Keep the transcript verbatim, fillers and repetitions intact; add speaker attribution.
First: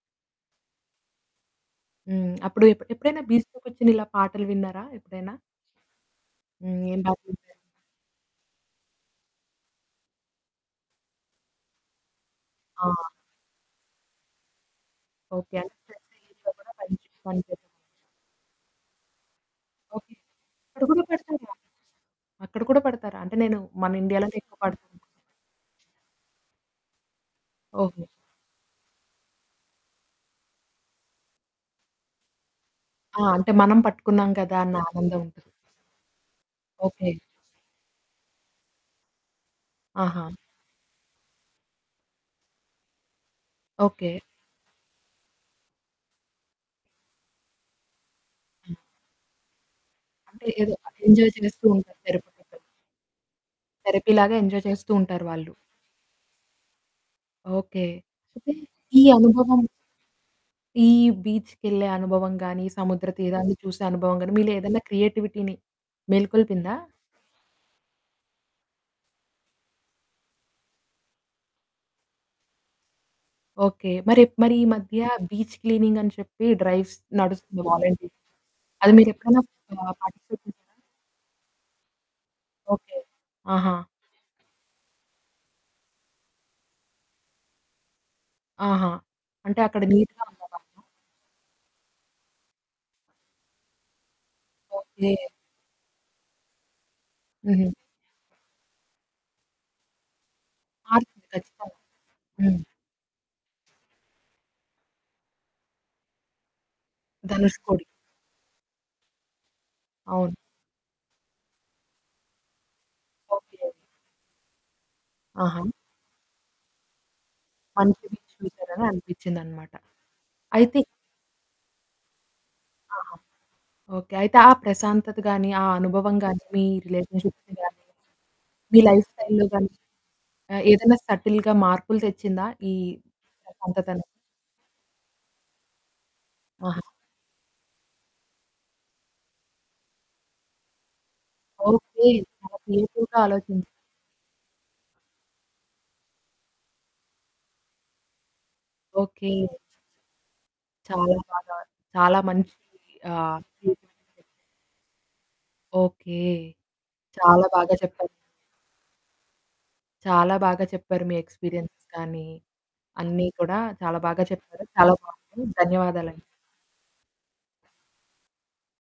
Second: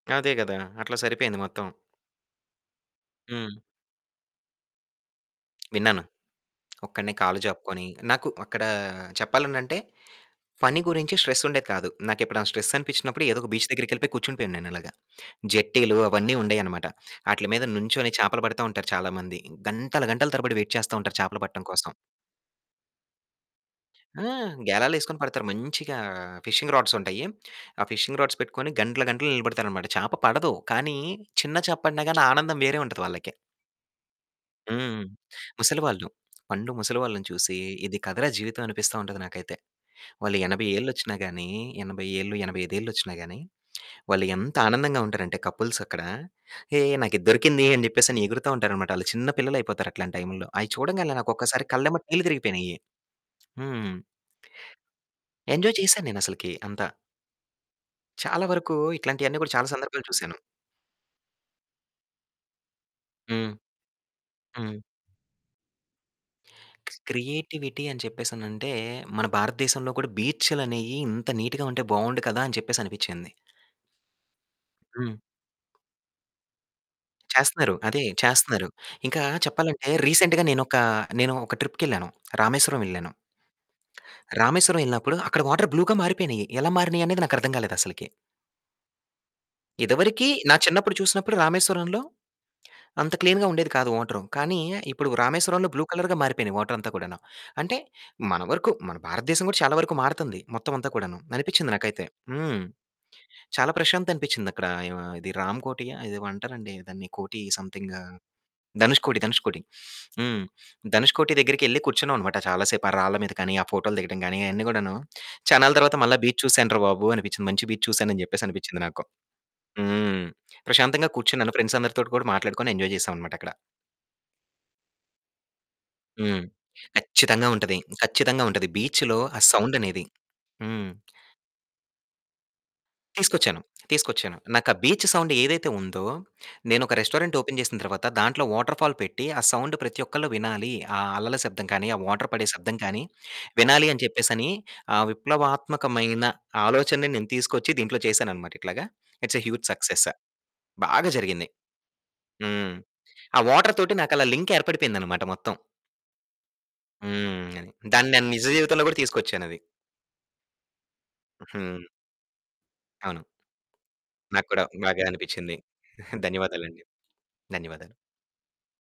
Speaker 1: అదే గదా! అట్లా సరిపోయింది మొత్తం.
Speaker 2: హ్మ్. అప్పుడు ఎప్పుడు ఎప్పుడైనా బీచ్‌లో
Speaker 1: హ్మ్.
Speaker 2: కూర్చొని ఇలా పాటలు విన్నారా ఎప్పుడైనా?
Speaker 1: విన్నాను.
Speaker 2: హ్మ్. ఏం
Speaker 1: ఒక్కడినే
Speaker 2: పాటలు
Speaker 1: కాళ్ళు
Speaker 2: విన్నారు?
Speaker 1: చాపుకొని నాకు అక్కడ చెప్పాలనంటే పని గురించి స్ట్రెసుండేది కాదు. నాకెప్పుడైనా
Speaker 2: ఆ!
Speaker 1: స్ట్రెసనిపించినప్పుడు ఎదో ఒక బీచ్ దగ్గరికెళ్లిపోయి కూర్చుండిపోయె వాడిని నేనలాగా.
Speaker 2: ఓకే. అంటే
Speaker 1: జెట్టీలు
Speaker 2: [unintelligible]
Speaker 1: అవన్నీ
Speaker 2: ఇంట్లో కూడా
Speaker 1: ఉండేయన్నమాట.
Speaker 2: మంచి
Speaker 1: ఆటిల
Speaker 2: [unintelligible]
Speaker 1: మీద నుంచొని చేపలు పడతా ఉంటారు చాలా మంది. గంటలు
Speaker 2: ఓకే.
Speaker 1: గంటలు తరబడి వైట్
Speaker 2: అక్కడ
Speaker 1: చేస్తా
Speaker 2: కూడా
Speaker 1: ఉంటారు చేపలు
Speaker 2: పెడతారా?
Speaker 1: పట్టడం కోసం.
Speaker 2: అక్కడ కూడా పెడతారా? అంటే నేను మన
Speaker 1: ఆ
Speaker 2: ఇండియాలోనే ఎక్కువ పెడతారు
Speaker 1: గేలాలేసుకొని పడతారు మంచిగా ఫిషింగ్ రాడ్స్ ఉంటాయి. ఆ
Speaker 2: ఓకే.
Speaker 1: ఫిషింగ్ రాడ్స్ పెట్టుకొని గంటలు గంటలు నిలబడతారనమాట. చాప పడదు కానీ చిన్న చేప పడిన గాని ఆనందం వేరే ఉంటది
Speaker 2: ఆ!
Speaker 1: వాళ్ళకి.
Speaker 2: అంటే మనం పట్టుకున్నాం గదా! అన్న
Speaker 1: హ్మ్.
Speaker 2: ఆనందం ఉంటుంది.
Speaker 1: ముసలివాళ్లు, పండు
Speaker 2: ఓకే.
Speaker 1: ముసలివాళ్ళని చూసి ఇది కథరా జీవితం అనిపిస్తా ఉంటది నాకైతే.
Speaker 2: ఆహా!
Speaker 1: వాళ్ళు ఎనభై ఏళ్ళొచ్చినా గానీ ఎనభై ఏళ్ళు, ఎనభై ఐదేళ్ళొచ్చినా గానీ
Speaker 2: ఓకే.
Speaker 1: వాళ్ళు ఎంత ఆనందంగా ఉంటారంటే కపుల్స్ అక్కడ హేయ్! నాకిది దొరికింది అని జెప్పేసని ఎగురుతా ఉంటారనమాట. ఆళ్ళు చిన్న పిల్లలయిపోతారు అట్లాంటి
Speaker 2: అంటే
Speaker 1: టైంలో. అయ్యి
Speaker 2: ఏదో
Speaker 1: చూడంగానే నాకు
Speaker 2: ఎంజాయ్ చేస్తూ
Speaker 1: ఒక్కసారి
Speaker 2: ఉంటారు
Speaker 1: కళ్ళెంబట నీళ్లు
Speaker 2: థెరపీలాగా.
Speaker 1: తిరిగిపోయినయి. హ్మ్.
Speaker 2: థెరపీలాగా ఎంజాయ్ చేస్తూ ఉంటారు వాళ్ళు.
Speaker 1: ఎంజాయ్ చేశాను నేను అసలకి అంత.
Speaker 2: ఓకే.
Speaker 1: చాలా
Speaker 2: అయితే
Speaker 1: వరకు
Speaker 2: ఈ
Speaker 1: ఇట్లాంటివన్నీ కూడా
Speaker 2: అనుభవం
Speaker 1: చాలా సందర్భాలు చూసాను.
Speaker 2: ఈ బీచ్‌కెళ్ళే అనుభవం గాని, సముద్ర
Speaker 1: హ్మ్.
Speaker 2: తీరాన్ని చూసే అనుభవం గాని మీలో ఏదైనా
Speaker 1: హ్మ్.
Speaker 2: క్రియేటివిటీని మేల్కొల్పిందా?
Speaker 1: క్రియేటివిటీ అని చెప్పేసనంటే మన భారతదేశంలో కూడా బీచ్చులనేయి ఇంత నీట్‌గా ఉంటే బావుండు కదా! అని చెప్పేసి అనిపించింది.
Speaker 2: ఓకే. మరి ఎ మరి ఈ మధ్య
Speaker 1: హ్మ్.
Speaker 2: బీచ్ క్లీనింగని చెప్పి డ్రైవ్స్ నడుస్తుంది.
Speaker 1: చేస్తున్నారు. అదే
Speaker 2: వాలంటీర్
Speaker 1: చేస్తున్నారు.
Speaker 2: అది
Speaker 1: ఇంకా
Speaker 2: మీరెప్పుడైనా
Speaker 1: చెప్పాలంటే
Speaker 2: ఆహ్, పార్టిసిపేట్
Speaker 1: రీసెంట్‌గా
Speaker 2: చేశారా?
Speaker 1: నేనొక నేను ఒక ట్రిప్‌కెళ్ళాను. రామేశ్వరం
Speaker 2: ఓకే.
Speaker 1: వెళ్ళాను.
Speaker 2: ఆహా!
Speaker 1: రామేశ్వరం ఎళ్ళినప్పుడు అక్కడ వాటరు బ్లూగా మారిపోయినియి. ఎలా మారినియనేది నాకర్థం గాలేదసలకి.
Speaker 2: ఆహా! అంటే అక్కడ నీట్‌గా
Speaker 1: ఇదివరికి నా
Speaker 2: ఉందదంతా!
Speaker 1: చిన్నప్పుడు చూసినప్పుడు రామేశ్వరంలో అంత క్లీన్‌గా ఉండేది కాదు వాటరు. కానీ ఇప్పుడు
Speaker 2: ఓకే.
Speaker 1: రామేశ్వరంలో బ్లూ కలరుగా మారిపోయినాయి వాటరంతా కూడాను.
Speaker 2: హుహు.
Speaker 1: అంటే మన వరకు మన భారతదేశం గూడా చాలా వరకు మారుతుంది మొత్తం అంతా కూడాను.
Speaker 2: మారుతుంది
Speaker 1: అనిపించింది
Speaker 2: ఖచ్చితంగా.
Speaker 1: నాకైతే.
Speaker 2: హ్మ్.
Speaker 1: హ్మ్. చాలా ప్రశాంతత అనిపించింది అక్కడ ఆహ్, య ఇది రాంకోటి ఆ ఇదేమో అంటారండి దాన్ని కోటి
Speaker 2: ధనుష్‌కోడి.
Speaker 1: సమెథింగ్ ఆహ్, ధనుష్‌కోటి, ధనుష్‌కొటి.
Speaker 2: అవును.
Speaker 1: హ్మ్ ధనుష్ కోటి దగ్గరికెళ్లి కూర్చున్నాం అనమాట చాలా సేపు ఆ రాళ్ళ మీద గాని ఆ
Speaker 2: ఓకే.
Speaker 1: ఫోటోలు దిగడం గాని అయన్నీ గూడాను
Speaker 2: ఆహా!
Speaker 1: చానల తరువాత మళ్ళా బీచ్ చూశాను రా బాబు అనిపించింది. మంచి బీచ్ చూశాను అని
Speaker 2: కనికరించి
Speaker 1: చెప్పేసనిపించింది
Speaker 2: చూశారని
Speaker 1: నాకు.
Speaker 2: అనిపించిందన్నమాట.
Speaker 1: హ్మ్.
Speaker 2: అయితే
Speaker 1: ప్రశాంతంగా కూర్చున్నాను ఫ్రెండ్స్ అందరితో కూడా మాట్లాడుకొని ఎంజాయ్ చేసాం
Speaker 2: ఆహా!
Speaker 1: అన్నమాట అక్కడ.
Speaker 2: ఓకే. అయితే ఆ ప్రశాంతత గాని, ఆ అనుభవం గాని,
Speaker 1: హ్మ్.
Speaker 2: మీ
Speaker 1: కచ్చితంగా
Speaker 2: రిలేషన్షిప్‌ని
Speaker 1: ఉంటది.
Speaker 2: గాని,
Speaker 1: ఖచ్చితంగా ఉంటది.
Speaker 2: మీ లైఫ్
Speaker 1: బీచ్‌లో ఆ
Speaker 2: స్టైల్‌లో గాని
Speaker 1: సౌండనేది.
Speaker 2: ఆ
Speaker 1: హ్మ్.
Speaker 2: ఏదైనా సటిల్‌గా మార్పులు తెచ్చిందా ఈ
Speaker 1: తీసుకొచ్చాను.
Speaker 2: సంతతని?
Speaker 1: తీసుకొచ్చాను. నాకా బీచ్ సౌండ్ ఏదైతే ఉందో
Speaker 2: ఆహా!
Speaker 1: నేనొక రెస్టారెంట్ ఓపెన్ చేసిన తర్వాత దాంట్లో వాటర్ ఫాల్ పెట్టి ఆ సౌండ్ ప్రతి ఒక్కళ్ళు వినాలి. ఆ అల్లల శబ్దం కానీ, ఆ
Speaker 2: ఓకే.
Speaker 1: వాటర్ పడే
Speaker 2: చాలా
Speaker 1: శబ్దం కాని
Speaker 2: క్రియేటివ్‌గా ఆలోచించి
Speaker 1: వినాలి అని చెప్పేసని ఆ విప్లవాత్మకమైన ఆలోచనని నేను తీసుకొచ్చి దీంట్లో చేశానన్నమాట ఇట్లాగ.
Speaker 2: Okay.
Speaker 1: It's a huge success. బాగా
Speaker 2: చాలా
Speaker 1: జరిగింది.
Speaker 2: బాగా చాలా మంచి
Speaker 1: హ్మ్.
Speaker 2: ఆహ్,
Speaker 1: ఆ వాటరు
Speaker 2: బ్యూటిఫుల్
Speaker 1: తోటి నాకలా లింక్ ఏర్పడిపోయిందన్నమాట మొత్తం.
Speaker 2: ఓకే.
Speaker 1: హ్మ్.
Speaker 2: చాలా
Speaker 1: అది.
Speaker 2: బాగా చెప్పారు.
Speaker 1: దాన్ని నేను నిజ జీవితంలో గూడా తీసుకొచ్చానది.
Speaker 2: చాలా బాగా చెప్పారు. మీ
Speaker 1: హ్మ్.
Speaker 2: ఎక్స్‌పీరియన్సెస్ కానీ
Speaker 1: అవును.
Speaker 2: అన్ని కూడా చాలా బాగా
Speaker 1: నాకు కూడా
Speaker 2: చెప్పారు. చాలా
Speaker 1: బాగా
Speaker 2: బావుంది.
Speaker 1: అనిపించింది.
Speaker 2: ధన్యవాదాలండి.
Speaker 1: ధన్యవాదాలండి. ధన్యవాదాలు.